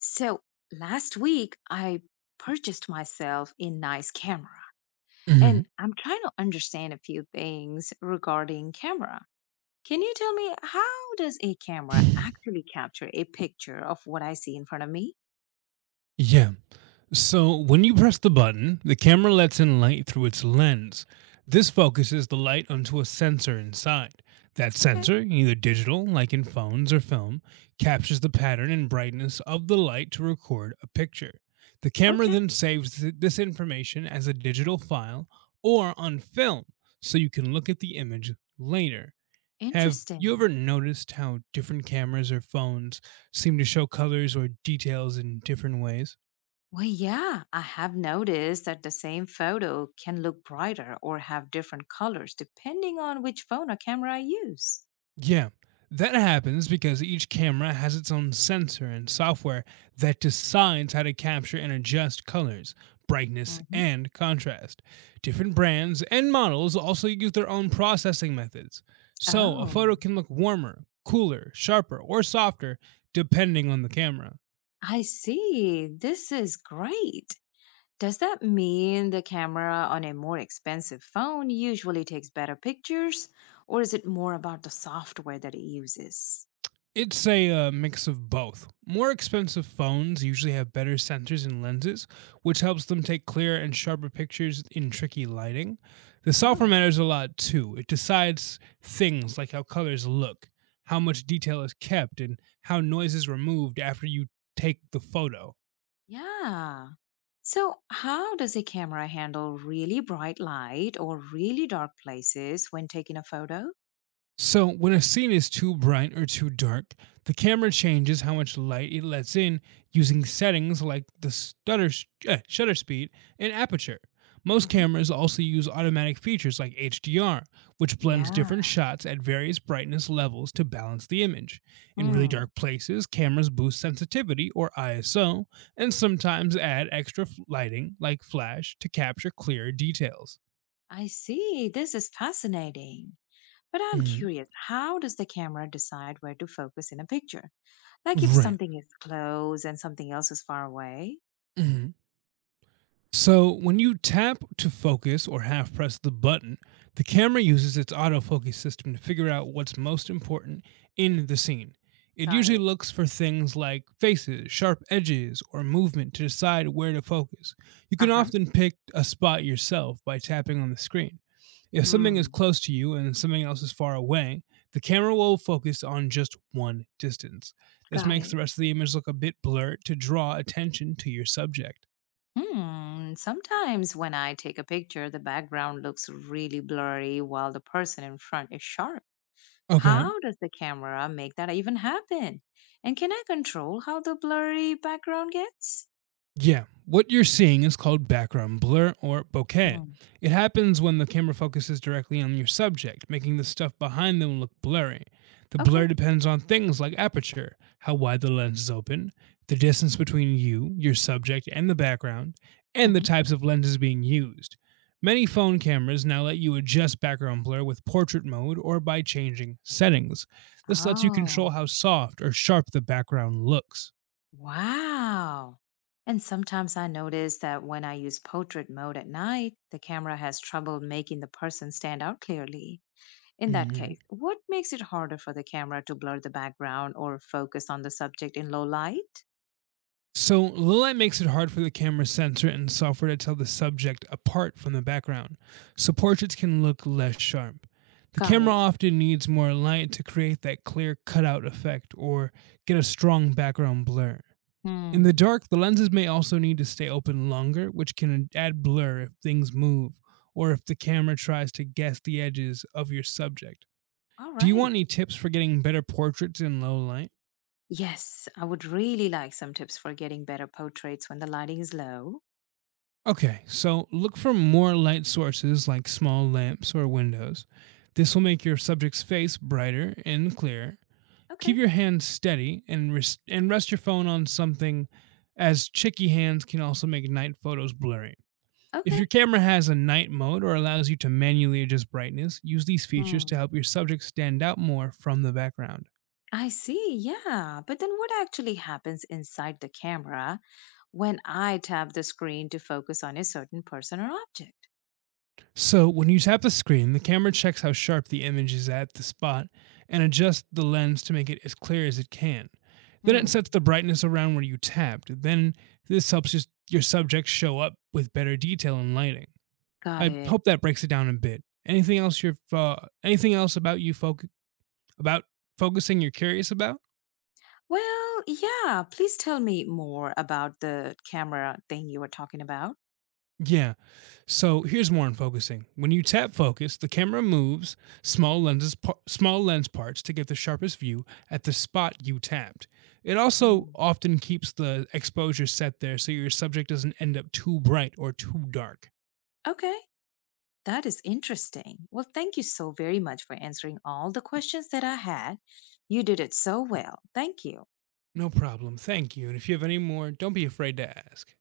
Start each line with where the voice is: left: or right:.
left: So last week, I purchased myself a nice camera,
right: Mhm.
left: and I'm trying to understand a few things regarding camera. Can you tell me how does a camera actually capture a picture of what I see in front of me?
right: Yeah. So when you press the button, the camera lets in light through its lens. This focuses the light onto a sensor inside. That
left: Okay.
right: sensor, either digital, like in phones or film, captures the pattern and brightness of the light to record a picture. The camera
left: Okay,
right: then saves this information as a digital file or on film so you can look at the image later. Have you
left: interesting.
right: ever noticed how different cameras or phones seem to show colors or details in different ways?
left: Well, yeah, I have noticed that the same photo can look brighter or have different colors depending on which phone or camera I use.
right: Yeah, that happens because each camera has its own sensor and software that decides how to capture and adjust colors, brightness,
left: Hmm.
right: and contrast. Different brands and models also use their own processing methods. So a
left: Oh,
right: photo can look warmer, cooler, sharper, or softer depending on the camera.
left: I see. This is great. Does that mean the camera on a more expensive phone usually takes better pictures, or is it more about the software that it uses?
right: It's a mix of both. More expensive phones usually have better sensors and lenses, which helps them take clearer and sharper pictures in tricky lighting. The software
left: Oh.
right: matters a lot too. It decides things like how colors look, how much detail is kept, and how noise is removed after you take the photo.
left: Yeah. So, how does a camera handle really bright light or really dark places when taking a photo?
right: So, when a scene is too bright or too dark, the camera changes how much light it lets in using settings like the shutter speed and aperture. Most
left: Hmm.
right: cameras also use automatic features like HDR, which blends different
left: Yeah.
right: shots at various brightness levels to balance the image. In really
left: Hmm.
right: dark places, cameras boost sensitivity or ISO and sometimes add extra lighting like flash to capture clearer details.
left: I see. This is fascinating. But I'm
right: Mm,
left: curious, how does the camera decide where to focus in a picture? Like if
right: right.
left: something is close and something else is far away?
right: Mhm. So, when you tap to focus or half press the button, the camera uses its autofocus system to figure out what's most important in the scene. It
left: Got
right: usually
left: it.
right: looks for things like faces, sharp edges, or movement to decide where to focus. You
left: Uh
right: can
left: huh.
right: often pick a spot yourself by tapping on the screen. If something is
left: Hmm.
right: close to you and something else is far away, the camera will focus on just one distance. This
left: Got
right: makes the
left: it.
right: rest of the image look a bit blurred to draw attention to your subject.
left: Hmm. Sometimes when I take a picture, the background looks really blurry while the person in front is sharp.
right: Okay.
left: How does the camera make that even happen? And can I control how the blurry background gets?
right: Yeah. What you're seeing is called background blur or bokeh.
left: Hmm.
right: It happens when the camera focuses directly on your subject, making the stuff behind them look blurry. The blur
left: Okay.
right: depends on things like aperture, how wide the lens is open, the distance between you, your subject, and the background, and the
left: Hmm.
right: types of lenses being used. Many phone cameras now let you adjust background blur with portrait mode or by changing settings. This lets you control
left: Oh,
right: how soft or sharp the background looks.
left: wow. And sometimes I notice that when I use portrait mode at night, the camera has trouble making the person stand out clearly. In that
right: Mhm.
left: case, what makes it harder for the camera to blur the background or focus on the subject in low light?
right: So, low light makes it hard for the camera sensor and software to tell the subject apart from the background, so portraits can look less sharp. The
left: Got
right: camera
left: it.
right: often needs more light to create that clear cutout effect or get a strong background blur. In the
left: Hmm.
right: dark, the lenses may also need to stay open longer, which can add blur if things move or if the camera tries to guess the edges of your subject.
left: All
right: Do you want
left: right.
right: any tips for getting better portraits in low light?
left: Yes, I would really like some tips for getting better portraits when the lighting is low.
right: Okay, so look for more light sources like small lamps or windows. This will make your subject's face brighter and clearer. Keep
left: Okay.
right: your hands steady and, and rest your phone on something, as chicky hands can also make night photos blurry. If
left: Okay.
right: your camera has a night mode or allows you to manually adjust brightness, use these features to
left: Hmm.
right: help your subject stand out more from the background.
left: I see. Yeah. But then what actually happens inside the camera when I tap the screen to focus on a certain person or object?
right: So when you tap the screen, the camera checks how sharp the image is at the spot and adjusts the lens to make it as clear as it can. Then it
left: Hmm.
right: sets the brightness around where you tapped. Then this helps your subject show up with better detail and lighting.
left: Got
right: I
left: it.
right: hope that breaks it down a bit. Anything else you're anything else about you foc- about focusing you're curious about?
left: Well, yeah, please tell me more about the camera thing you were talking about.
right: Yeah. So here's more on focusing. When you tap focus, the camera moves small lenses, small lens parts to get the sharpest view at the spot you tapped. It also
left: Mm.
right: often keeps the exposure set there so your subject doesn't end up too bright or too dark.
left: Okay, that is interesting. Well, thank you so very much for answering all the questions that I had. You did it so well. Thank you.
right: No problem. Thank you. And if you have any more, don't be afraid to ask.